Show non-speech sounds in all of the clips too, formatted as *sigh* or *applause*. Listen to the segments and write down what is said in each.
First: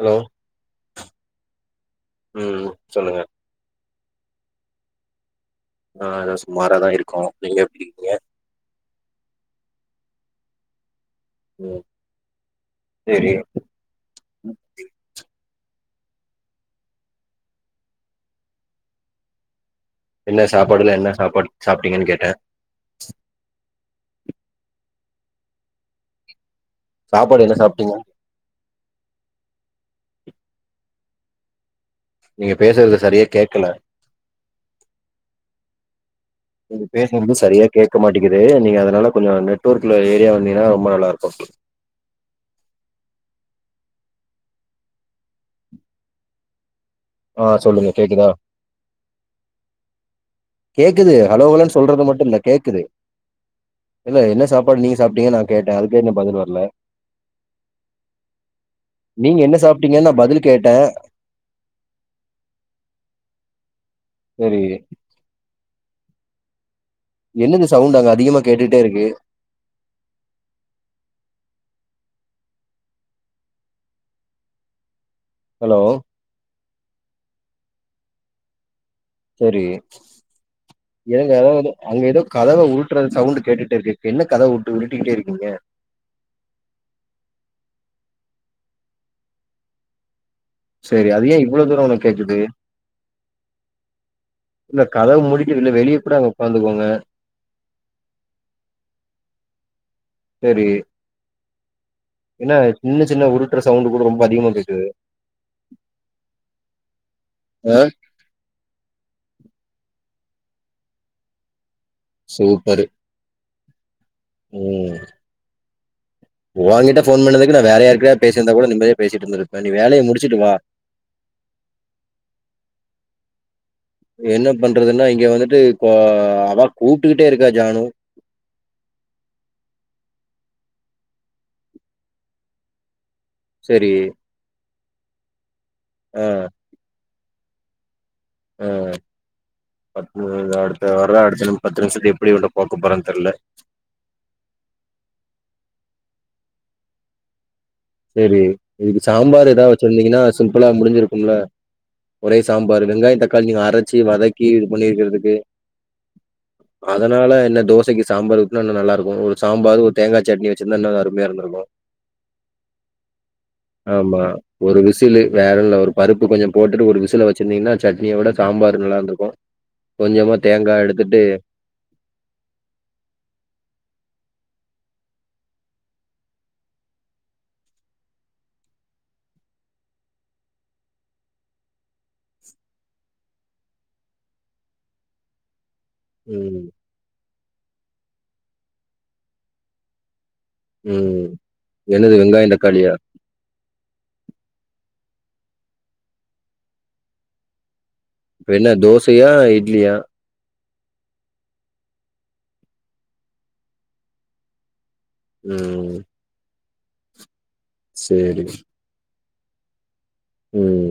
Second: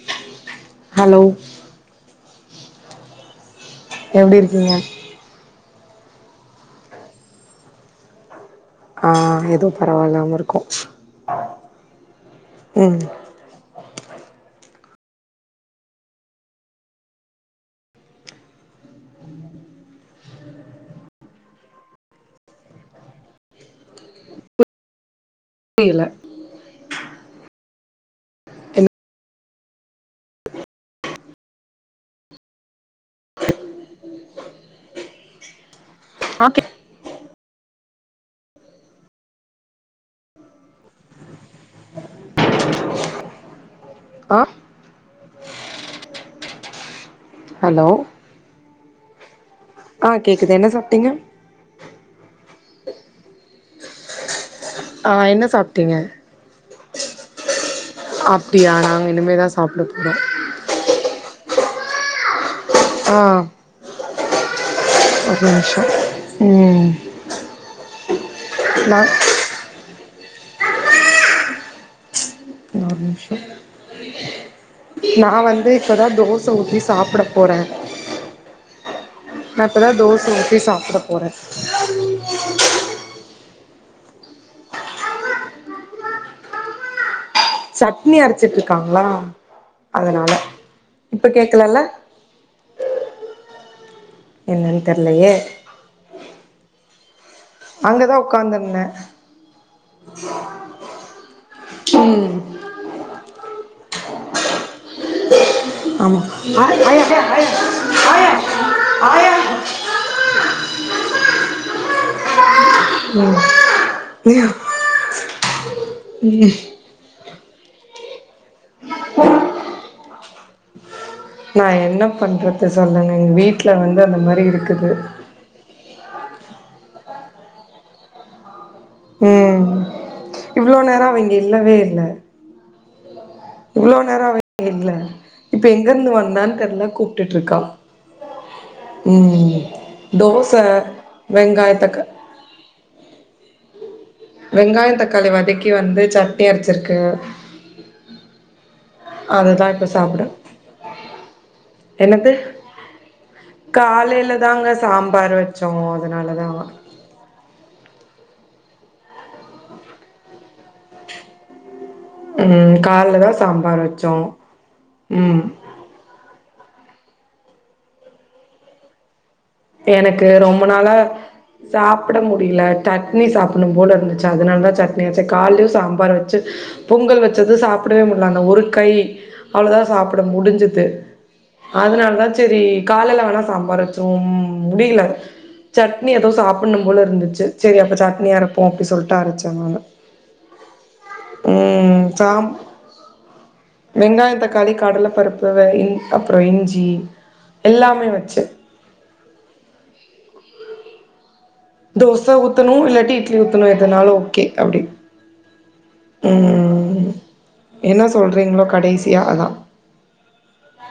Hello hello உம் சொல்லுங்க எப்டி இருக்கீங்க ஆ சுமாராதா இருக்கோ நீங்க எப்டி இருக்கீங்க ஆ எதோ பரவால்லாம இருக்கோ உம் ம் சேரி ம் ச்ச என்ன சாப்பாடுல என்ன சாப்பாடு சாப்ட்டீங்கனு கேட்டே டியல சாப்பாடு என்ன சாப்ட்டீங்க என்ன நீங்க பேசுறது சரியா கேக்கல ஓகே நீங்க பேசுறது சரியா கே கேக்க மாட்டேங்குது நீங்க அதனால கொஞ்சோ நெட்ஒர்க்ல ஏரியா வந்தீங்கனா ரொம்ப நல்லா இருக்கு ஆ ஆ ஹலோ சொல்லுங்க கேக்குதா ஆ கேக்குது என்ன சாப்ட்டீங்க கேக்குது ஹலோ ஹலோன்னு சொல்றது மட்டு கே கேக்குது இல்ல என்ன சாப்ப பாடு நீ ஆ சாப்பிட்டீங்க நா என்ன கேட்டே சாப்ட்டீங்க அதுக்கே இன்னு பதில் வரல அப்டியா நாங்க நீங்க இனிமேதா என்ன சாப்ட சாப்ட்டீங்கன்னு நா போறோம் பதில் கேட்டே ஆ சரி உம் உம் என்னது சவுண்டு அங்க அதிகமா கேட்டுகிட்டே இருக்கு ஒரு நிம்ஷோ நா வந்து ஹலோ இப்பதா தோச ஊத்தி சாப்ட போறே செரி நா இப்பதா தோச ஊத்தி சாப்ட போறே ஏங்க அங்க ஏதோ கதவ உருட்ற சவுண்டு கேட்டுட்டு இருக்கே என்ன கதவ உருடிட்டே இருக்கீங்க சட்னி அரச்சிட்டு இருக்காங்களா அதனால சரி அது இப்ப ஏ இவ்வள கேக்கலல்ல தூரம் வர கேக்குது இல்ல என்னன்னு கதவு தெர்லயே முடிட்டு இல்ல வெளிய கூட அங்க உக்காந்துக்கோங்க அங்கதா ஒக்காந்துருந்தே செரி ம் ஏன்னா சின்ன சின்ன உருட்டுற சவுண்டு கூட ரொம்ப அதிகமா கேக்குது ஆமா ஆ ஆ ஆ ஆ ஆயா ஆயா அம்மா *unintelligible* சூப்பரு உம் ஓங்கிட்ட ஃபோன் பண்ணத நா வேறயார்கூடயாது பேசியிருந்தா கூட நிம்மதியா பேசிட்டு இருந்துருப்பே நீ வேலய முடிச்சுட்டு வா நா என்ன பண்றது சொல்லுங்க எங்க வீட்டு என்ன பண்றதுன்னா இங்க வந்துட்டு இப்போ அவா கூப்டுக்கிட்டே இருக்க ஜானு உம் இவ்ளோ நேரோ அவ இல்லவே இல்ல சரி இவ்ளோ நேரோ அவ இங்க இல்ல *inaudible* இப்ப எங்க இருந்து வந்தான்னு தெர்ல கூப்டு ட்டுருக்கா அ தோச பத்து அடுத்து வர்ர அடுத்து வெங்காய பத்து தக்கா நிமிஷத்த எப்டி உன்ன பாக்க போரேனு தெர்ல வெங்காய தக்காளி வதக்கி வந்து சட்னி அரச்சிருக்கு சேரி இதுக்கு சாம்பார் ஏதாவது வச்சிருந்தீங்கனா சாப்பிடும் சிம்பிளா முடிஞ்சிருக்கும்ல என்னது ஒரே சாம்பார் வெங்காய தக்காளி நீங்க அரச்சி காலையில வதக்கி இது தாங்க சாம்பார் பண்ணிருக்கிறதுக்கு வச்சோம் அதனாலதான் அதனால என்ன தோச தோசைக்கு சாம்பார் ஊத்னா இன்னு நல்லா இருக்கு ஒரு சாம்பார் ஒரு தேங்கா சட்னி வெச்சிருந்தா இன்னு நல்லா அருமையா இருந்திருக்கு ம் கால்ல தா சாம்பார் வச்சோ ஆமா ஒரு விசிலு ம் வேற ஒன்னு இல்ல ஒரு பருப்பு கொஞ்சோ போட்டுட்டு ஒரு விசில வச்சிருந்தீங்கனா சட்னிய விட சாம்பார் நல்லா இருந்துருக்கும் எனக்கு ரொம்ப நாளா சாப்ட முடியல சட்னி சாப்பிடணும் போல இருந்துச்சு அதனால தா சட்னி வெச்சே காலேயு சாம்பார் வச்சு பொங்கல் வச்சது சாப்டவே முடியல அந்த ஒரு கை அவ்ளவுதா சாப்ட முடுஞ்சது அதனால தான் சேரி காலேல வேணா சாம்பார் வச்சுருவோ முடியல சட்னி ஏதோ ம் சாப்பிட்னும் போல இருந்துச்சு சரி அப்ப சட்னி இதயே அரப்போம் அப்டி சொல்லிட்டு அரச்சே நானு ம் உம் என்னது சாப் வெங்காயம் தக்காளியா வெங்காய தக்காளி கடல பருப்பு வ அப்றோ இஞ்சி எல்லாம் என்ன தோ ச ஏ இட்லியா தோச ஊத்தணு இல்லாட்டி இட்லி ஊத்தணு எதுனாலு ஓகே அப்டி உஹம் உ என்ன சொல்றீங்களோ கடைசி ஆனா உம்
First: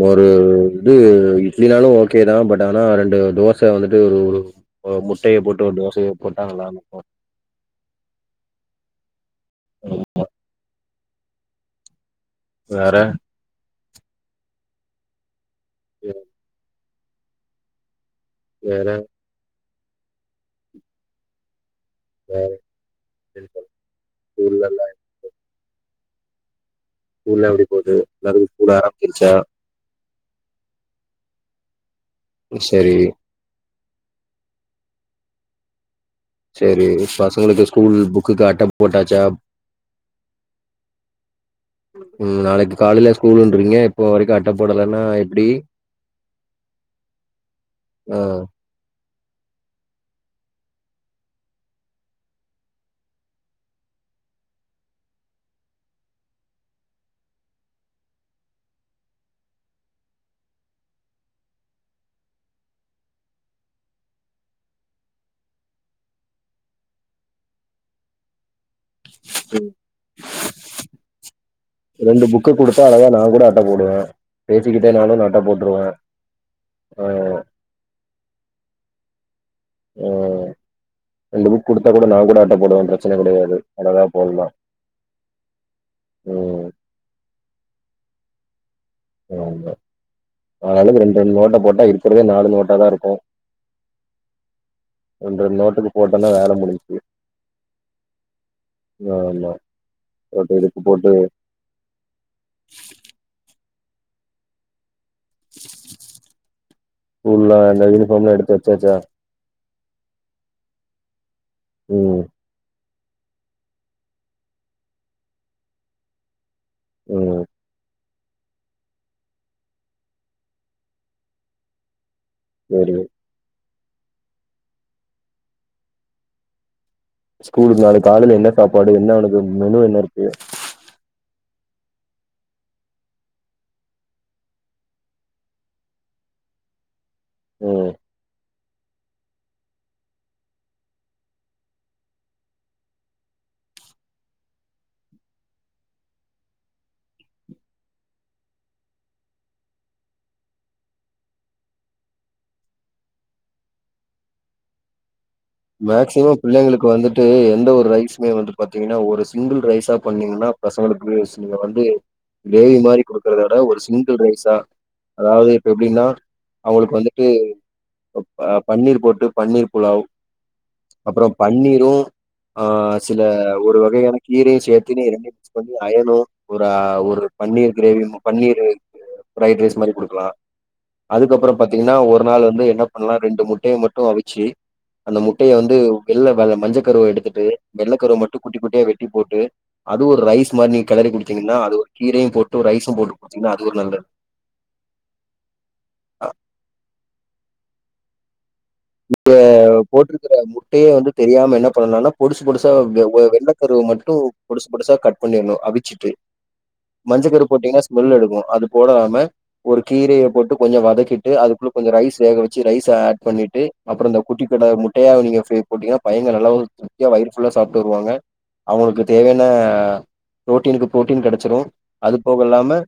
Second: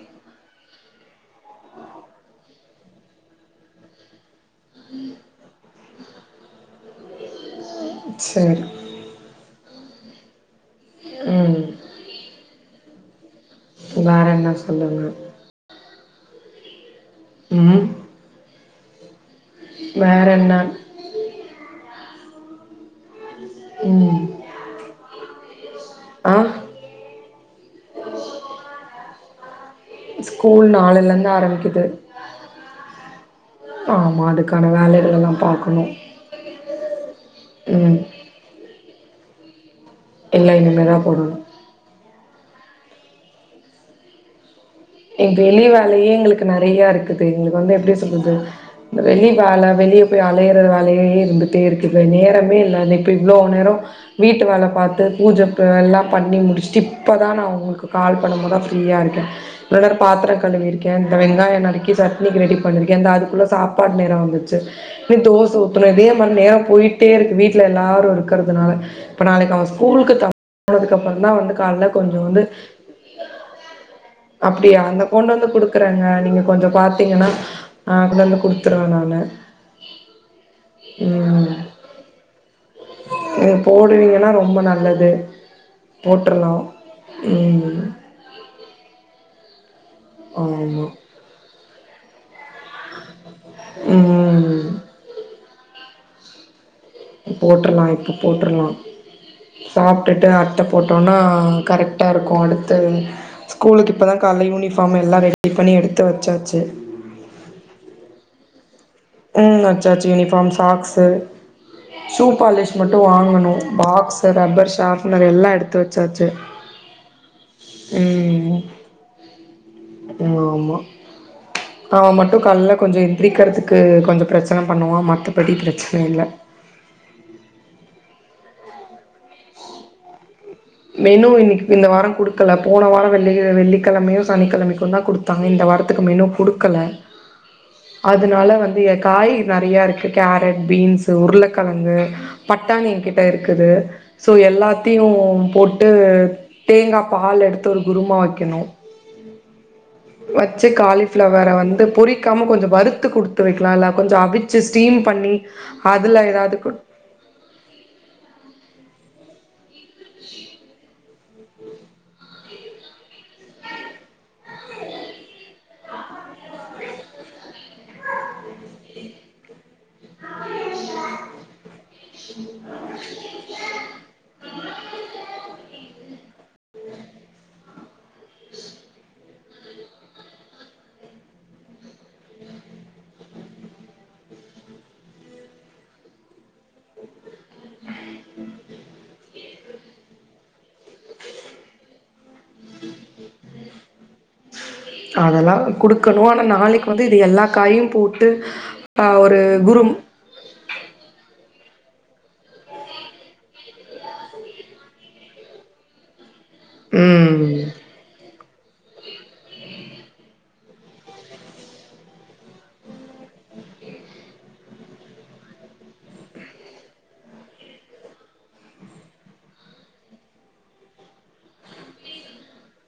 வொரு இது இட்லினாலும் ஓகே தான் பட் ஆனா ரெண்டு தோசை வந்துட்டு ஒரு ஒரு முட்டையை போட்டு ஒரு தோசையை போட்டா நல்லா இருக்கும் செரி *inaudible* உம் வேற உம் வேற என்ன சொல்லுங்க ஹம் உஹம் வேற வேற என்ன உஹம் செரி ம் பாருங்க ஆ ஸ்கூல்லாம் எப்டி போகுது நல்லா போகுதா இல்லையா ஸ்கூல் நாளைல இருந்து ஆரம்பிக்குது செரி ஆமா அதுக்கான வேலைகள் எல்லாம் பாக்கணும் செரி பசங்களுக்கு ஸ்கூல் புக்குக்கு அட்டை போட்டாச்சா எல்லாம் இனிமேதான் போடணும் உம் நாளைக்கு காலைல ஸ்கூல்ன்ற்றிங்க இப்போ வரைக்கும் ஏ வெளி வேலையே எங்களுக்கு நிறைய இருக்குது எங்களுக்கு வந்து எப்படி ஆ சொல்றது இந்த வெளிய வேலை வெளியே போய் அலையற வேலையே இருந்துகட்டே இருக்குது நேரமே இல்லை அ இப்போ இவ்வளோ நேரம் வீட்டு வேலை பார்த்து பூஜை எல்லாம் பண்ணி முடிச்சுட்டு இப்போ தான் நான் உங்களுக்கு கால் பண்ணும்போதுதான் ஃப்ரீயாக இருக்கேன் இவ்ளோ நேரம் பாத்திரம் கழுவி இருக்கேன் இந்த வெங்காயம் நறுக்கி சட்னிக்கு ரெடி பண்ணியிருக்கேன் அந்த அதுக்குள்ளே சாப்பாடு நேரம் வந்துச்சு இன்னும் தோசை ஊத்தணும் இதே மாதிரி நேரம் போயிட்டே இருக்குது வீட்டில் எல்லோரும் இருக்கிறதுனால இப்ப நாளைக்கு அவன் ஸ்கூலுக்கு போனதுக்கு அப்புறம் தான் வந்து காலைல ரெண்டு கொஞ்சம் வந்து புக்க குடுத்தா அழகா நா கூட அட்ட போடுவே அப்படியா பேசிக்கிட்டே அந்த நானு கொண்டு அட்ட வந்து போட்ருவே குடுக்குறாங்க நீங்க கொஞ்சம் ஆ பாத்தீங்கன்னா அ கொடுத்துருவேன் நானு உஹம் ரெண்டு ம் புக் கொடுத்தா கூட நான் கூட அட்ட போடுவேன் பிரச்சனை இது கிடையாது அழகா போடுவீங்கன்னா போடலாம் ரொம்ப நல்லது உம் உம் வாங்க ஆளுக்கு ரெண்டு ரெண்டு நோட்டு போட்ட ட்ட இருக்கறத நாலு நாள் ம் க்கு போட்டனா வேல முடியு போட்டுரலா இப்போ போட்டுரலா ஆமா. சாப்ட்டுட்டு போட்டு அட்ட இதுக்கு போட்டு போட்டோனா கரெட்டா இருக்கு அடுத்து கூல்க்கு இப்ப. தா கால்ல யூனிஃபார்ம்ம ஸ்கூல்லா அந்த யூனிஃபார்ம் ம்லா எடுத்து வப் போச்ச ம் ஆச்சி ஆச்சி யூனிஃபார்ம் சாக்ஸ்சு ம், ஷூ பாலிஷ் மட்டு வாங்கணும் பாக்ஸ் ரப்பர் ஷாப்னர் எல்லா எடுத்து வச்சாச்சு ம் ம் ம் ம் ம் ம் ஆமா நா மட் டு கால்ல சரி. கொஞ்ச எந்திரிக்கிறதுக் கொஞ்ச பிரச்சன பண்ணுவ மத்தபடி பிரச்சன இல்ல ஸ்கூலுக்கு நாளைக் காலைல என்ன சாப்பாடு என்ன அவனக் மெனு என்ன இருக்கு மெனு இன்னைக்கு இந்த வார குடுக்கல போன வார வெள்ளி வெள்ளிக்கிழமையு சனிக்கிழமைக்கு தா குடுத்தாங்க இந்த வாரத்துக்கு மெனு குடுக்கல ம். அதனால வந்து எ காய் நறைய இருக்கு கேரட் பீன்ஸ் உருளக்கெலங்கு பட்டானி எ கிட்ட இருக்குது சோ எல்லாத்தையு போட்டு தேங்கா பால் எடுத்து ஒரு கூருமா வைக்கணு வச்சு காலிப்ளவற வந்து பொறிக்காம கொஞ்ச வறுத்து குடுத்து வைக்கலா இல்ல கொஞ்ச அவிச்சு ஸ்டீம் பண்ணி அதுல மேக்சிமம் ஏதாவது குட் பிள்ளைங்களுக்கு வந்துட்டு எந்த ஒரு ரைசுமே வந்து பாத்தீங்கன்னா ஒரு சிங்கள் ரைஸ் பண்ணீங்கன்னா பசங்களுக் நீங்க வந்து கிரேவி மாதிரி கொடுக்கறத விட ஒரு சிங்கிள் ரைஸா அதாவது இப்ப எப்டின்னா அவுங்களுக்கு வந்துட்டு ப பன்னீர் போட்டு பன்னீர் புலாவ் அப்பற பன்னீரு ஆ சில ஒரு வகையான கீரையு சேத்தன்னு நீ இரண்டு பண்ணி அயனு ஒரு-ஒரு paneer gravy paneer fry rice மாரி குடுக்கலா அதுக்கப்புற பாத்தீங்கன்னா ஒரு நாள் வந்து என்ன பண்லா ரெண்டு முட்டைய மட்டு அவிச்சு அந்த முட்டையை வந்து வெள்ள வெ மஞ்ச கருவ எடுத்துட்டு வெள்ள கருவ மட்டு குட்டி குட்டியா வெட்டி போட்டு அது ஒரு ரைஸ் மாரி நீங்க கிளறி குடுத்தீங்கன்னா அது ஒரு கீரையு போட்டு ரைஸு ம் போட்டு குடுத்தீங்கன்னா அது ஒரு நல்லது அதெல்லா குடுக்கணு ஆனா நாளைக்கு வந்து இது எல்லா காயு போட் ட்டு இப்ப போட்ருக்கற முட்டையே வந்து தெரியாம என்னப் சொண்ணனா பொடிசு பொடுசா வெள்ள கருவ மட்டு பொடிசு பொடுசா கட் பண்ணிருனோ அவிச்சுட்டு மஞ்ச கரு ம் போட்டீங்கன்னா ஸ்மெல் அடிக்கு அது போடலாமே ஒரு கீரையை போட்டு கொஞ்ச வதக்கிட்டு அதுக்குள்ள கொஞ்ச ரைஸ் வேக வச்சு ரைஸ் ஹட் பண்ணிட்டு அப்பற இந்த குட்டி கடை முட்டையா நீங்க ஃப்ரை பிறகு போட்டீங்கன்னா பையங்க நல்லாவ திருப்தியா வயிறு ஃபுல்லா சாப்ட்டு வருவாங்க அவுங்களுக்கு தேவையான பு்ரோட்டீனுக்கு ப்ரோட்டீன் கெடைச்சிடு அது போக இல்லாம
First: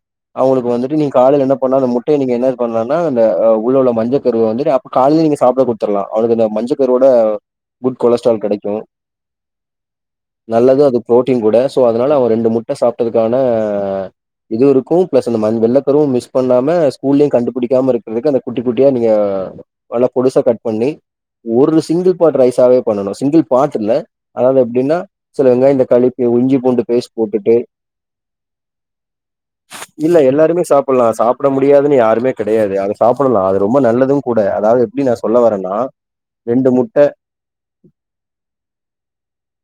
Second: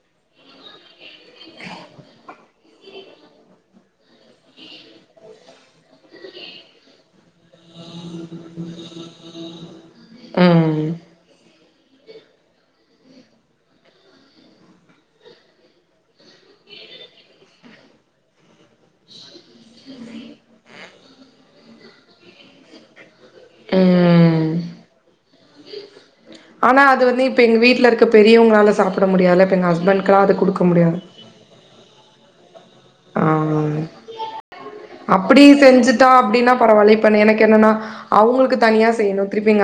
அவுங்களுக்கு வந்துட்டு நீங்க கால்ல என்ன பண்ணா அந்த முட்டையை நீங்க என்ன பண்லானா அந்த உள்ள உள்ள மஞ்ச கருவ வந்துட்டு அப்பற காலையல நீங்க சாப்டாம குடுத்துராலா அவக்கு இந்த மஞ்ச கருயோட. குட் கொலஸ்ட்ரால் கெடைக் ஹலோ நல்லது ம் அது பு்ரோட்டீன் கூட சோ அ இதனால அவ ரெண்டு முட்ட சாப்ட்டதுக்கான இதுவு இருக்கு பிளஸ் அந்த மண் வெள்ளகருவு மிஸ் பண்ணாம ஸ்கூல்லயு கண்டுபுடிக்காம இருக்கிறதுக்கு அந்த குட்டிகுட்டியா நீங்க நல்ல பொடுசா கட் பண்ணி ஒரு சிங்கிள் பாட் ரைஸாவவே பண்ணனு சிங்கிள் பாட்டுல ம் அதாவது எப்பிடின்னா சொல்லுங்க இந்த களிப் ஆனா அது வந்து இப்ப எங்க வீட்ல இருக்க பெரியவங்களால சாப்ட முடியால இப்ப எங்க இல்ல ஹஸ்பண்ட்காது குடுக்க எல்லாருமே முடியாது சாப்பிடலாம். சாப்பிட முடியாதுன்னு யாருமே கிடையாது அது சாப்பலா அது ரொம்ப நல்லதும் கூட அதாவது எப்பிடினா சொ அப்பிடி செஞ்சட்டா அப்பிடின்னா பரவாயில்ல இப்ப நீ எனக்கு என்னன்னா அவங்களுக்கு தனியா செய்யணு திருப்பி எ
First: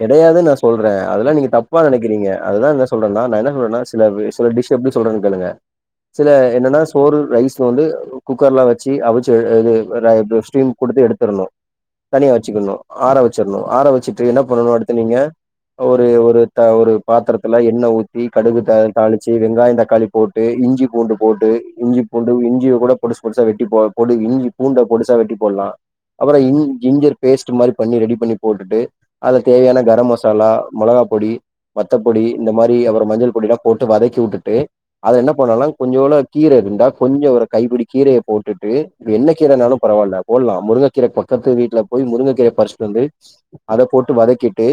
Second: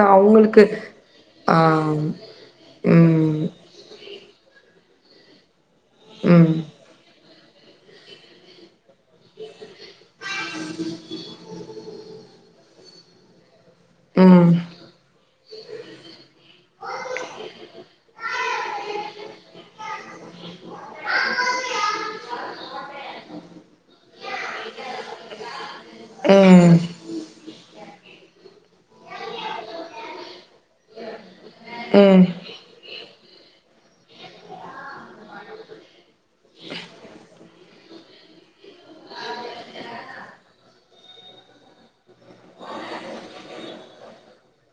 கெடையாது நா சொல்றே அதெல்லா நீங்க ஆ தப்பா நெனைக்கிறீங்க அதுதா என்ன சொல்றோனா நா ம் ம் என்ன சொல்றனா சில விஸ் சில டிஷ் தெ எப்பிடி சொல்றேன்னு கேளுங்க சில ம் என்னன்னா சோறு ரைஸ் போண்டு குக்கர்லா வச் ச்சி அவிச்சி வ இது ரா ப் ஸ்டீம் குடுத்து எடுத்தரணு தனியா ச்சிக்கணு ஆற வட்ச க்குனு ஆரவச்சிட்டு என்னப் ம் ம் *unintelligible* அடுத்து நீங்க ஒரு ஒரு த ஒரு பாத்திரத்துல எண்ணெ ஊத்தி கடுகு த தாளிச்சி வெங்காயோ தக்காளி போட்டு இஞ்சி பூண்டு போட்டு இஞ்சி பூண்டு இஞ்சிய கூட பொடுசு பொடுசா வெட்டி போ பொ இஞ்சி பூண்ட பொடிசா வெட்டி போலா அப்புறோ இஞ் ம் ஜிஞ்சர் பேஸ்ட் மாறி பண்ணி ரெடி பண்ணி போட்டுட்டு அத தேவையான கரம் மசாலா மொளகா பொடி ம் ம் ம் வத்தப்பொடி இந்த மாரி அப்பறோ மஞ்சள் பொடிலா போட்டு வதக்கிவுட்டுட்டு அத என்ன பண்ணலா கொஞ்சோல கீர இருந்தா கொஞ்சோ ஒரு கைபுடி கீரைய போட்டுட்டு என்ன கீரனாலு பரவாயில்ல போலா முருங்ககீர பக்கத்து வீட்டுல போய் முருங்கக்கீர பரிச்சிட்டு வந்து அத போட்டு வதக்கிட்டு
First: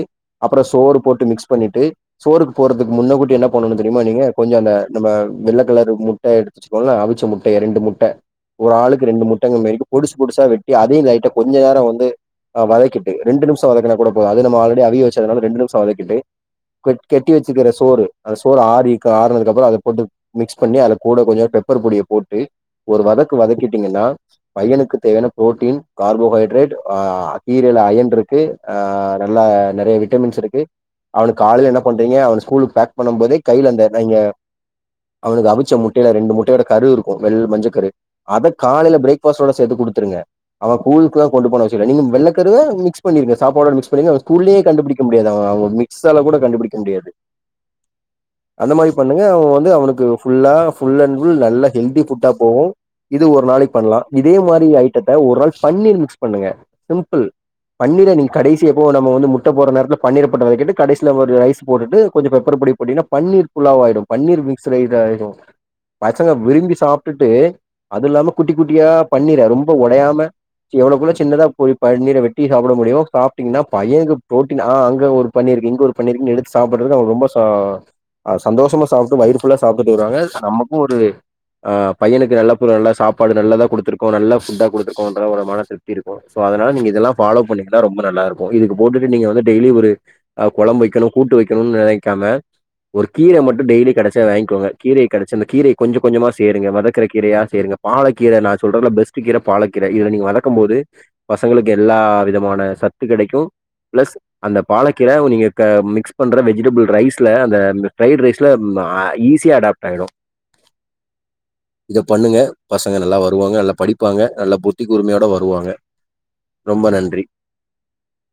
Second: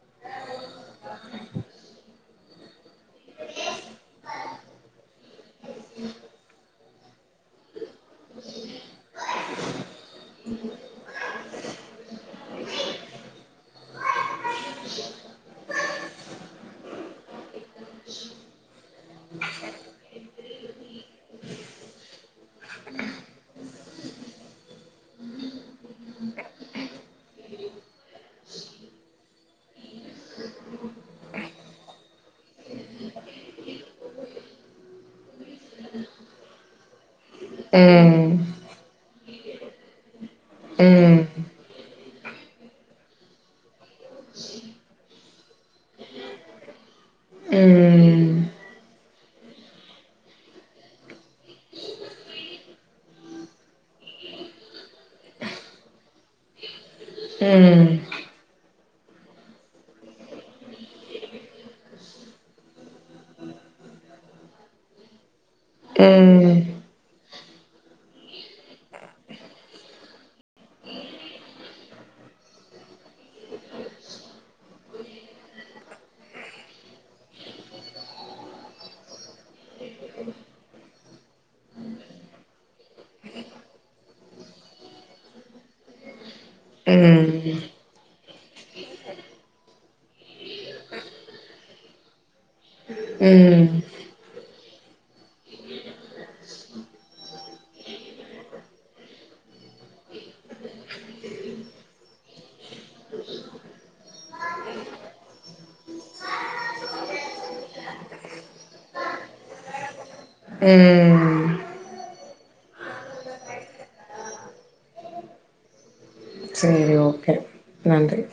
அப்புறோ சோறு போட்டு மிக்ஸ் பண்ணிட்டு சோறுக்கு போறதுக்கு முன்ன கூட்ட என்ன பண்ணணுன்னு தெரியுமா நீங்க கொஞ்சோ அந்த நம்ம வெள்ள கலர் முட்ட எடுத்துச்சுக்கோ அவிச்ச முட்டைய ரெண்டு முட்ட ஒரு ஆளுக்கு ரெண்டு முட்டங்க மேக்கு புடுசு புடுசா வெட்டி அதயு லைட்ட கொஞ்ச நேரோ வந்து வதக்கிட்டு ரெண்டு நிமிஷோ வதக்கினா கூட போ அத நம்ப ஆல்ரெடி அவிய வச்சனால ரெண்டு நிமிசோ வதக்கிட்டு கெட்டி வச்சிரிக்கிற சோறு அந்த சோறு ஆரிக்கா ஆறனதுக்கப்பறோ அத போட்டு மிக்ஸ் பண்ணி அத கூட கொஞ்சோ பெப்பர் பொடிய போட்டு ஒரு வதக்கு வதக்கிட்டீங்கன்னா பையனுக்கு தேவையான புரோட்டின் கார்போஹட்ரேட் ஆ கீரைல அயன்டுருக்கு ஆ நல்லா நெறைய விட்டமின்ஸ் இருக்கு அவனுக்கு காலில என்ன பண்றீங்க அவன ஸ்கூலுக்கு பேக் பண்ணு போதே கைல அந்த டைங்க அவுனுக்கு அவிச்ச முட்டைல ரண்டு முட்டையோடா கரு இரு க்கு வெல் மஞ்சகரு ம் அத காலைல பிரேக்ஃபாஸ்ட்டோட சேத்து குடுத்துருங்க அவ கூலுக்குலா கொண்டு போனா வச்சுருவா நீங்க வெள்ளக்கருவ மிக்ஸ் பண்ணிருங்க சாப்பாடோட மிக்ஸ் பண்ணிருங்க அவ ஸ்கூல்லயே கண்டுபிடிக்க முடியாது அவ அவுங்க மிக்ஸால கூட கண்டுபிடிக்க முடியாது அந்த மாரி பண்ணுங்க அவ வந்து அவனுக்கு ஃபுல்லா ஃபுல் அண்ட் ஃபுல் நல்ல ஹெல்தி ஃபுட்டா போவு இது ஒரு நாளைக் பண்லா இதே மாரி ஐட்டத்த ஒரு நாள் பன்னீர் மிக்ஸ் பண்ணுங்க சிம்பிள் பன்னீர நீ கடைசியா இப்போ நம்ம வந்து முட்ட போட்ற நேரத்துல பன்னீர போட்ட வதக்கிட்டு கடைசில ஒரு ரைஸ் போட்டுட்டு கொஞ்சொ பெப்பர் பொடி போட்டீங்கனா பன்னீர் புலாவ் ஆயிடு பன்னீர் மிக்ஸ் ரைஸ் ஆயிடு பசங்க விரும்பி சாப்டுட்டு அதுல்லாம குட்டி குட்டியா பன்னீர ரொம்ப ஒடயாம எவ்ளவுக்களோ சின்னதா போய் பன்னீர வெட்டி சாப்புட முடியு சாப்டீங்னா பையனுக்கு ப்ரோட்டீன் ஆ அங்க ஒரு பன்னீருக்கு இங்க ஒரு பன்னீருக்குனு எடுத்து சாப்புறதுக்கு அவனுக்கு ரொம்ப ச சந்தோஷமா சாப்டு வயிறு ஃபுல்லா சாப்பிட்டு வருவாங்க நமக்கு ஒரு ஆ பையனுக்கு நல்ல பு நல்ல சாப்பாடு நல்லதா குடுத்துருக்கோ நல்ல ஃபுட்டா குடுத்துருக்கோன்ற ஒரு மன திருப்தி இருக்கு போ அதனால நீங்க இதெல்லா ஃபாலோ பண்ணிக்கனு ம்ப நல்லாருக்கு இதுக்கு போட்டுட்டு நீங்க வந்து டெய்லி ஒரு கொழம்பு வக்கெனு கூட்டு வக்கெனுன் நெனைக்காம ஒரு கீர மட்டு ம் ம் ம் டெய்லி கெடச்சா வாய்கோங்க கீரய கடுச்சு அந்த கீரைய கொஞ்ச கொஞ்சமா சேருங்க வதக்குற கீரையா சேருங்க பாலக்கீர நா சொல்றல பெஸ்ட்டு கீர பாலக்கீர இத நீங்க வதக்கும் போது பசங்களுக்கு எல்லா வித மான சத்து கெடைக்கு பிளஸ் அந்த பாலக்கீர நீங்க க மிக்ஸ் பண்ற வெஜிடபிள் ரைஸ்ல அந்த ஃப்ரைடு ரைஸ்ல அ ஈஸியா அடாப்ட் ஆயிடு ம் இத பண்ணுங்க பசங்க நல்லா வருவாங்க நல்லா படிப்பாங்க நல்ல புத்தி கூர்மையோட வருவாங்க ரொம்ப சேரி நன்றி ஓகே நன்றி